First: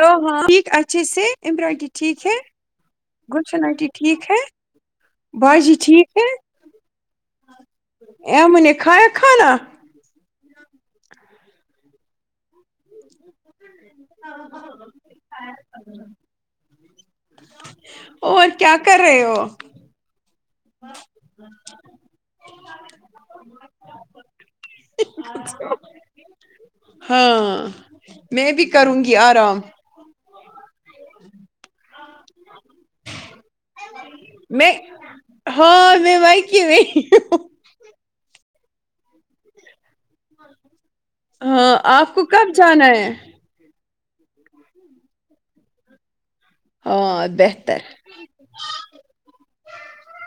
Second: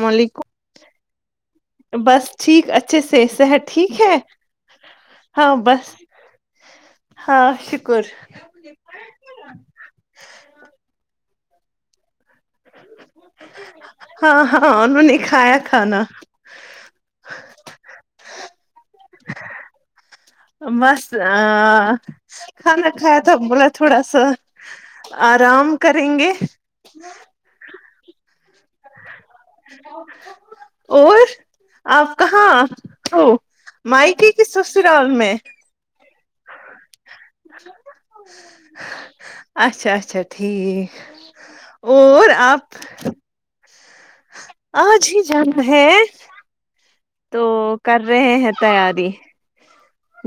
ہ ہاں علیکم ٹھیک اچھے سے امراٹی ٹھیک بس ہے اچھے سے گلشن صحت انٹی ٹھیک ہے ہاں باجی بس ٹھیک ہیں ہاں شکر ایون نے کھایا کھانا [unintelligible] ہاں ہاں انھو ں نے کھایا کھانا اور کیا کر رہے ہو بس ا کھانا کھا یا تھا بولا تھوڑا سا آرام کریں گے ہاں میں بھی کروں گی آرام اور آپ کہاں ہو مائکے کی میں سسرال مے ہاں میں مائکے میں ہی ہوں۔ ہ اچھا اچھا ٹھیک ہاں آپ کو اور کب آپ جانا ہے آج ہی جانا ہے ہاں تو بہتر کر رہے ہیں تیاری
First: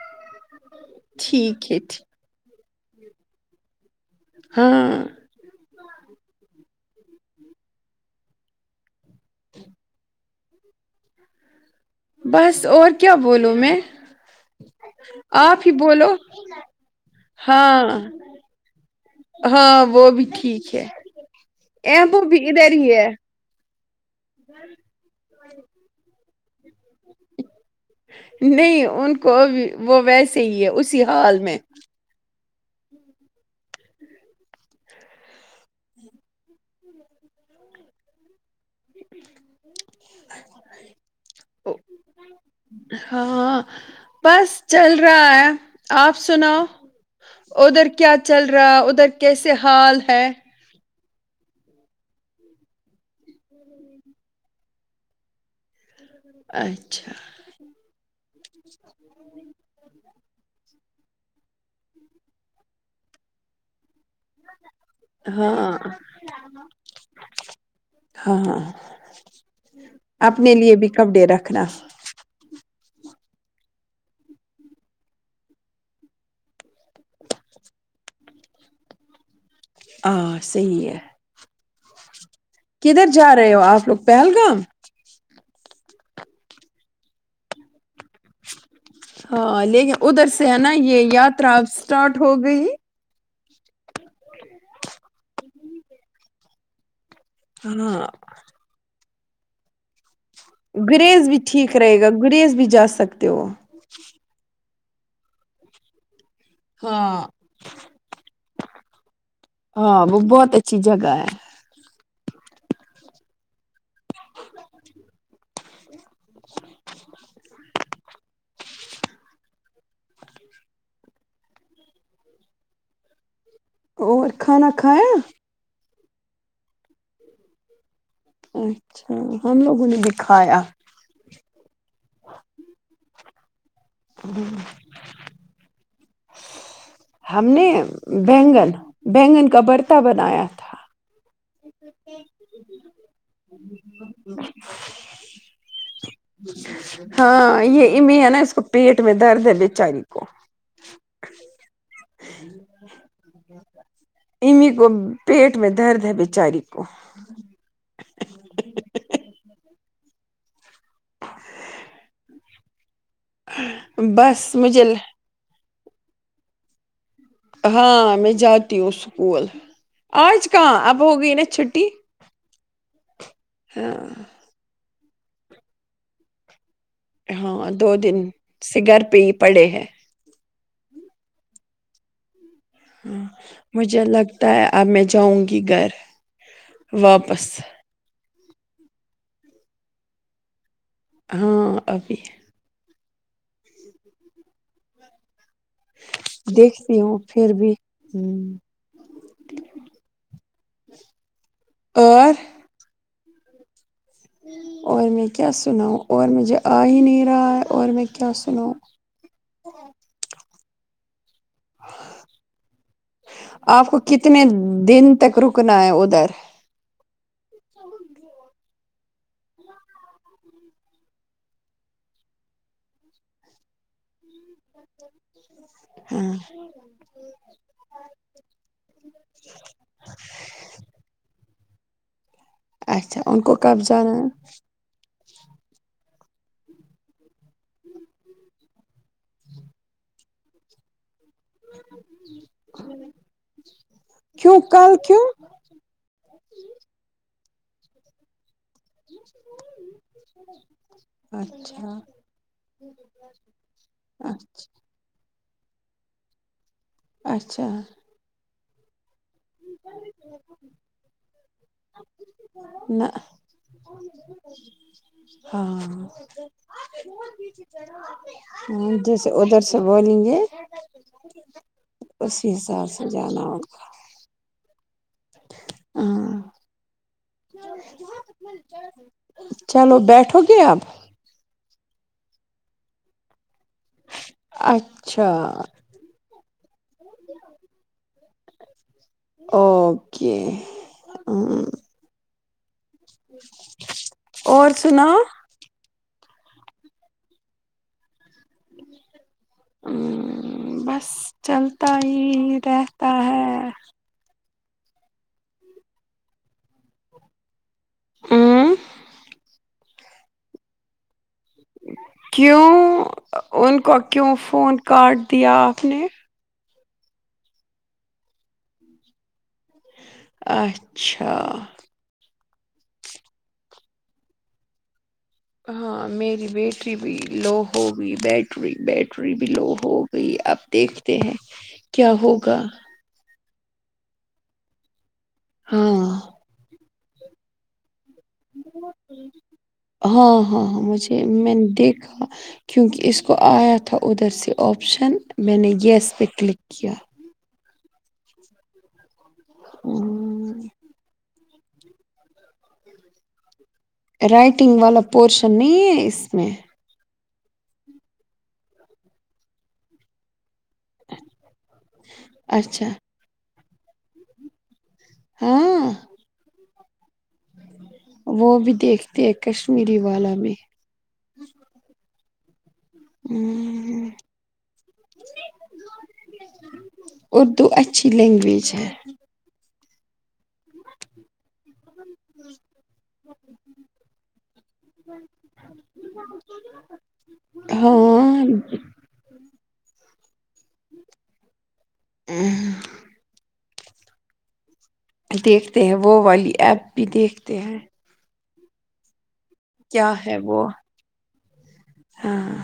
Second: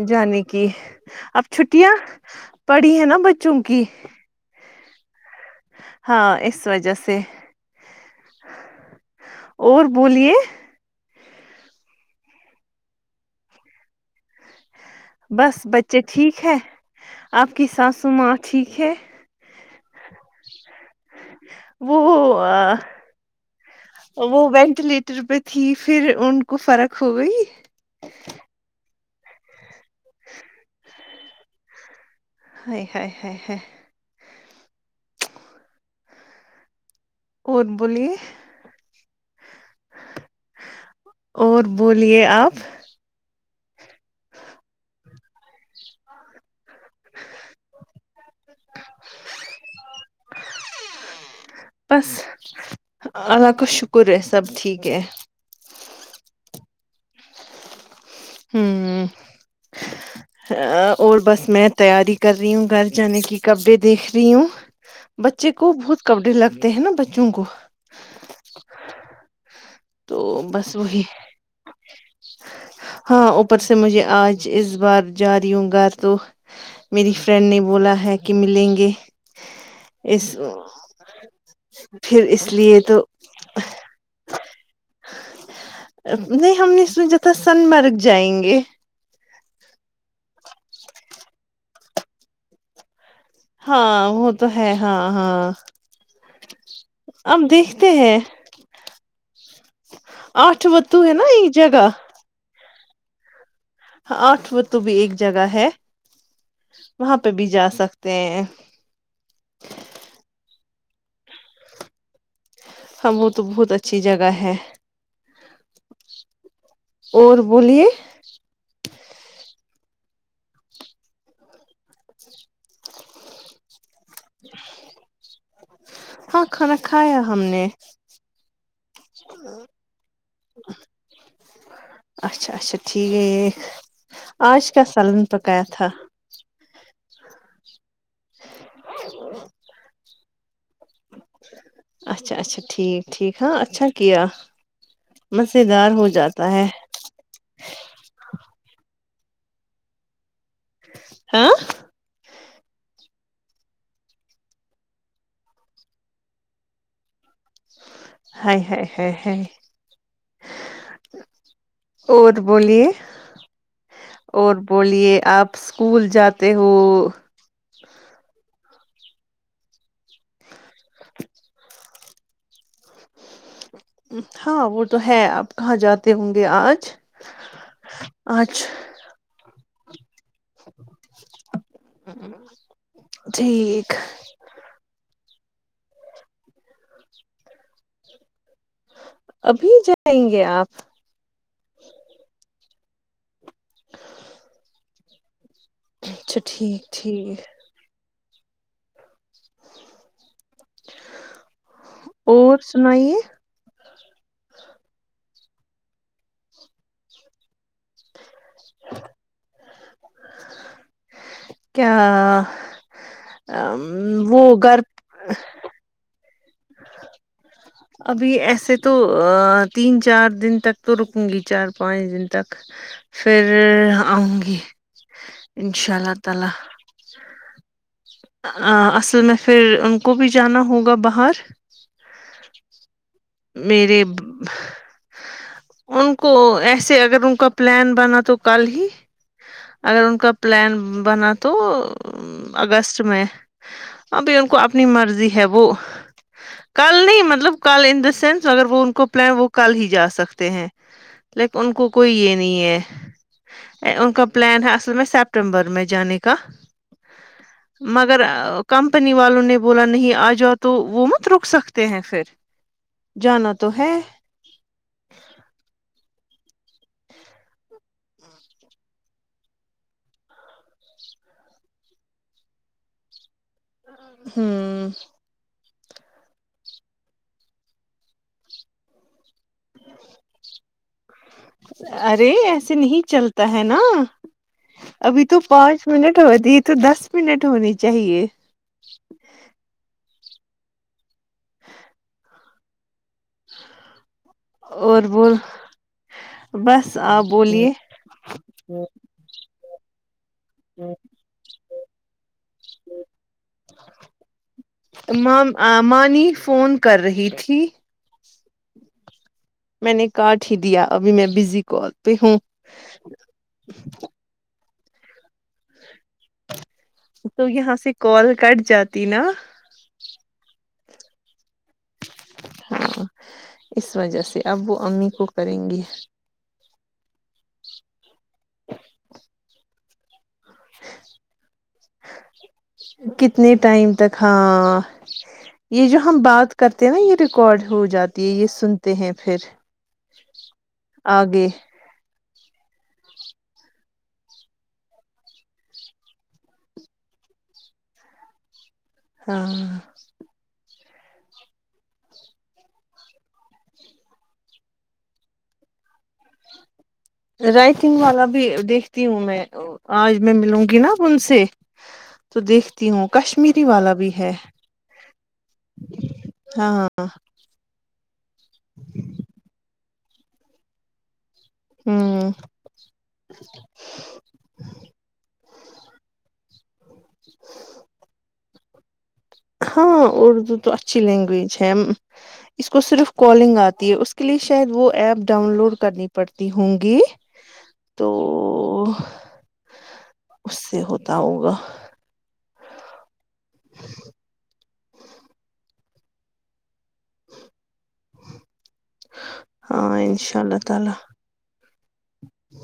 جانے کی اب ٹھیک ہے چھٹیاں ٹھیک پڑی ہیں نا بچوں کی ہاں ہاں اس وجہ سے اور بولیے بس اور کیا بولوں میں بس آپ ہی بچے بولو ٹھیک ہے آپ کی ہاں ساس ماں ٹھیک ہے ہاں وہ بھی ٹھیک ہے ا وہ بھی ادھر ہی ہے وہ وینٹیلیٹر پہ تھی پھر ان کو فرق ہو گئی نہیں ان کو وہ ویسے ہی ہے اسی حال میں ہےہے ہے اور بولئ اور بولیے آپ ہاں بس چل رہا ہے آپ سناؤ ادھر کیا چل رہا ادھر کیسے حال ہے بس اللہ کا شکر ہے سب ٹھیک ہے اچھا ہوں اور اور بس میں تیاری کر رہی ہوں گھر جانے کی کپڑے دیکھ رہی ہوں بچے کو ہاں بہت کبڈی لگتے ہیں نا بچوں کو ہاںاں تو اپنے لیے بس بھی وہی کپڑے رکھنا ہاں اوپر سے مجھے آج اس بار جا رہی ہوں گھر تو میری فرینڈ نے بولا ہے کہ ملیں گے اس آ صحی ہے پھر اس لیے تو کدھر جا رہے ہو آپ لوگ پہلگام نہیں ہم نے میں جت سنمرگ جائیں گے ہاں لیکن ادھر سے ہے نا یہ یاترا اب اسٹارٹ ہو گئی ہاں وہ تو ہے ہاں ہاں اب دیکھتے ہاں ہیں آٹھ وتو ہے نا گریز بھی ایک ٹھیک جگہ رہے گا گریز بھی جا سکتے ہو ہاں آٹھ وہ تو بھی ایک جگہ ہے وہاں ہاں پہ بھی جا سکتے ہیں ہاں وہ بہت اچھی جگہ ہے ہم وہ تو بہت اچھی جگہ ہے اور بولیے اور کھانا کھایا ہاں کھانا کھایا ہم نے اچھا ہم لوگوں نے کھایا اچھا اچھا ٹھیک ہے یہ آج کیا سالن پکایا تھا ہم نے بینگن بینگن کا برتا بنایا تھا اچھا اچھا ٹھیک ٹھیک ہاں اچھا کیا مز دار ہو جاتا ہے ہاں یہ امیمی ہے نا اس کو پیٹ میں درد ہے بیچاری کو ہاں امیمی کو پیٹ میں درد ہے بیچاری کو ہاے ہاے ہاے ہاے اور بولیے بس اور مجھے بولیے آپ اسکول جاتے ہو ہاں میں جاتی ہوں اسکول آج کہاں اب ہو گئی نا چھٹی [unintelligible] ہاں وہ تو ہے اب کہاں جاتے ہوں گے آج ہاں دو دن آج سے گھر پہ ہی پڑے ہیں ہاں ٹھیک مجھے لگتا ہے اب میں جاؤں گی گھر واپس ابھی جائیں گے آپ ہاں ابھی اچھا ٹھیک دیکھتی ہوں ٹھیک پھر بھی ہمم اور سنائیے اور میں کیا سناؤں اور مجھے آ ہی نہیں رہا ہے اور میں کیا سناؤں کیاآ آپ کو امم کتنے وہ گھر دن تک رک رکنا ہے ادھر ابھی ایسے تو تین چار دن تک تو رکوں گی چار پانچ دن تک پھر آؤں گی انشاء اللہ ہاں تعالی اصل میں پھر ان کو بھی جانا ہوگا باہر اچھا ان کو کب میرے جانا ہے ان کو ایسے اگر ان کا پلان بنا تو کل ہی اگر ان کا پلان بنا تو ام اگست میں ابھی ان کو کیوں اپنی کل کیوں مرضی ہے وہ کل نہیں مطلب کل ان دا سینس اگر وہ ان کو پلان وہ کل ہی جا سکتے ہیں لیکن ان کو اچھا کوئی یہ نہیں ہے ای ان کا پلان ہے اصل میں سپٹمبر میں جانے کا اچھا اگر ا کمپنی والوں نے بولا نہیں آ جاؤ تو وہ مت رک سکتے ہیں پھر نہ جانا تو ہے ہاں ہوں جیسے ادھر سے بولیں گے اسی حساب سے جانا ہوا ہوں ہاں [unintelligible] چلو بیٹھو گے اب ارے ایسے نہیں چلتا ہے نا ابھی اچھا تو پانچ منٹ ہوتی یہ تو دس منٹ ہونی چاہیے اووو کے امم اور بول بس آپ بولیے اممم بس چلتا ہی رہتا ہے مام آں مانی فون کر رہی تھی امم میں نے کاٹ ہی دیا ابھی میں بز کیوں ان کو کیوں فون کاٹ دیا آپ نے تو یہاں سے کال کٹ جاتی نا اچھا ہاں اس وجہ سے ابو امی کو کریں گی ہاں میری بیٹری بھی لو ہوگی بیٹری بیٹری بھی لو ہوگ گئی تو اب دیکھتے ہیں کیا ہوگا کتنے ٹائم تک ہاں یہ جو ہاں ہم بات کرتے ہیں نا یہ ریکارڈ ہو جاتا ہاں ہاں ہاں مجھے آگے میں نے دیکھا کیونکہ اس کو آیا تھا ادھر سے آپشن میں نے یس پہ کلک کیا ہاں ہمم رائٹنگ والا پورشن نہیں ہے اس میں رائٹنگ والا بھی دیکھتی ہوں میں آج میں میلوں گی نا ان سے تو اچھا دیکھتی ہوں کشمیری والا بھی ہے ہاں ہاں وہ بھی دیکھتے ہے کشمیری والا بھی ہومم ہم اردو اچھی لینگویج ہے ہاں اردو تو اچھی لینگویج ہے اس کو صرف کالنگ آتی ہے اس کے لیے شاید وہ ایپ ڈاؤن لوڈ کرنی پڑتی ہوں گی تو ہاں اس سے ہوتا ہوگا اہم دیکھتے ہیں وہ والی ایپ بھی دیکھتے ہیں ہاں کیا ہے انشاء اللہ وہ تعالی ہاں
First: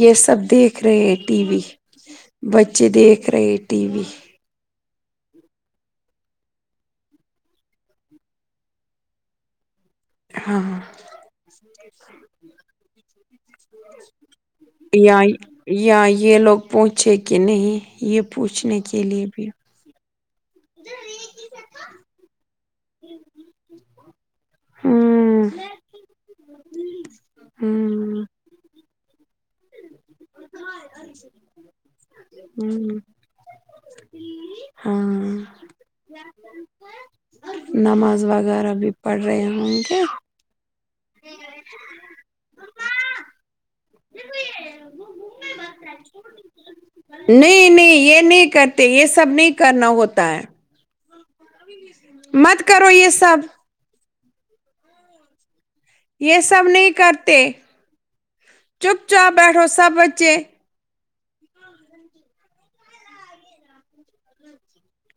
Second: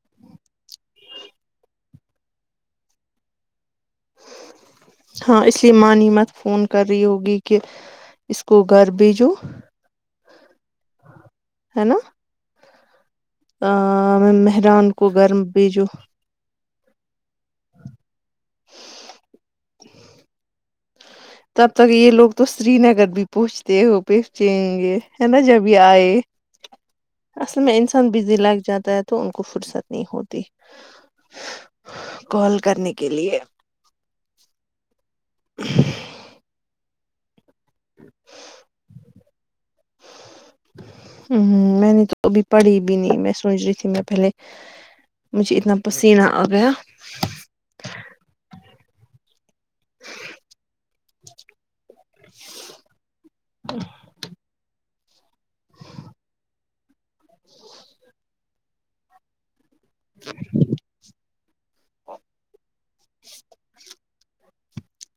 یہ سب دیکھ رہے ہیں ٹی وی بچے دیکھ رہے ٹی وی ہاں اس لیے ماں مت فون کر رہی ہوگی کہ اس کو گھر بھی جوو ہاں ہاں ہے نا مہران کو یائی گھر بھیجو یائی یہ لوگ پوچھے کہ نہیں یہ پوچھنے کے لیے بھی تب تک یہ لوگ تو سری نگر بھی پہنچتے ہو پہنچیں گے ہے نا ہوں جبھی آئے اصل میں انسان ہوں بزی لگ جاتا ہے تو ان کو فرصت نہیں ہوتی کال کرنے ہوں کے لیے ہاں نماز وغیرہ بھی پڑھ رہے ہوں گے ہم میں نے تو ابھی پڑھی بھی نہیں میں سوچ رہی تھی میں پہلے مجھے اتنا پسینہ آ گیا نہیں نہیں یہ نہیں کرتے یہ سب نہیں کرنا ہوتا ہے مت کرو یہ سب یہ سب نہیں کرتے چپ چاپ بیٹھو سب بچے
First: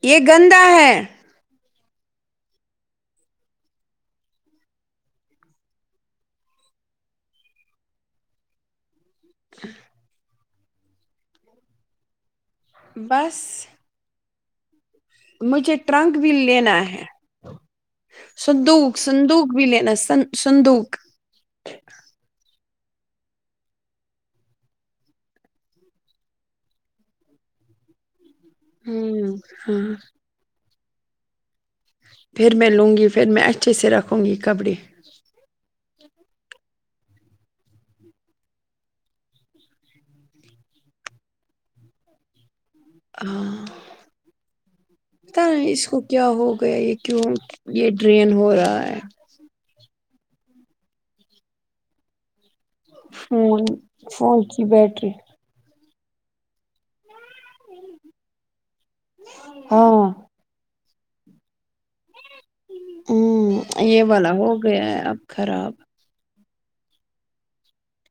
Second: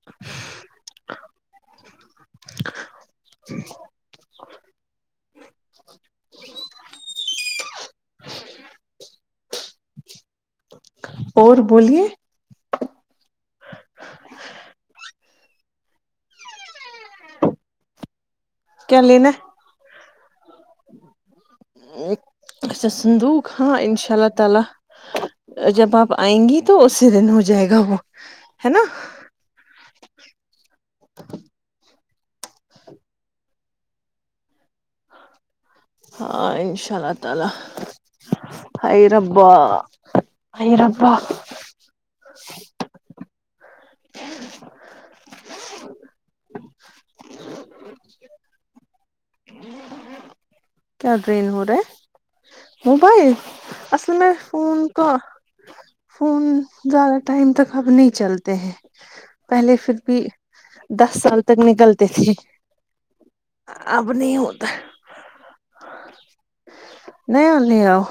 یہ گندا ہے اور بولیے بس مجھے ٹرنک بھی لینا ہے سندوک کیا لینا سندوک و لینا سن-سندوک اچھا سندوق ہاں انشاء اللہ تعالی جب آپ آئیں گی تو اسی دن ہو جائے گا وہ ہے نا ہوں ہاں پھر میں لوں گی پھر میں اچھے سے رکھوں گی کپڑے ہاں انشاء اللہ تعالی ہاے ربا ہاے ربا ہاں پتا اس کو کیا ہو گیا یہ کیوں یہ ڈرین ہو رہا ہے جی کیا ڈرین ہو رہا موبائل فون اصل میں کی فون تو بیٹری فون زیادہ ٹائم تک اب نہیں چلتے ہیں پہلے فر ہاں بھی دس سال تک نکلتے تھے ہ یہ اب والا نہیں ہو ہوتا گیا ہے اب خراب نیا لے آؤ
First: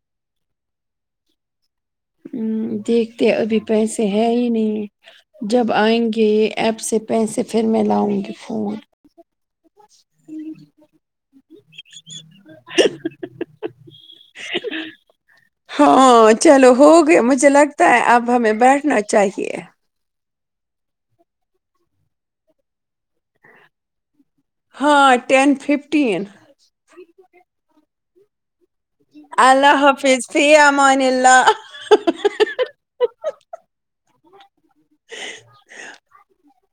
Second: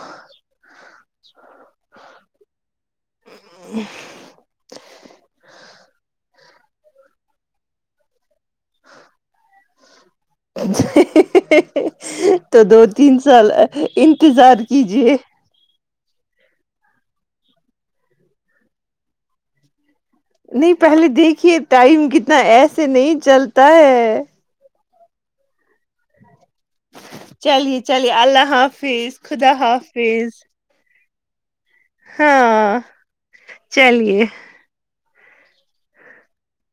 ہ دیکھتے ابھی پیسے ہے ہی نہیں جب آئیں گے ایپ سے پیسے پھر میں لاؤں گی فون کچ تو دو تین سال انتظار کیجے ہاں چلو ہو گیا مجھے لگتا ہے اب ہمیں بیٹھنا چاہیے نہیں پہلے دیکھیے ٹائم کتنا ایسے نہیں چلتا ہے ہاں ٹن ففٹین چلیے چلیے اللہ حافظ خدا حافظ المان اللہ ہاں چلیے ہ ہ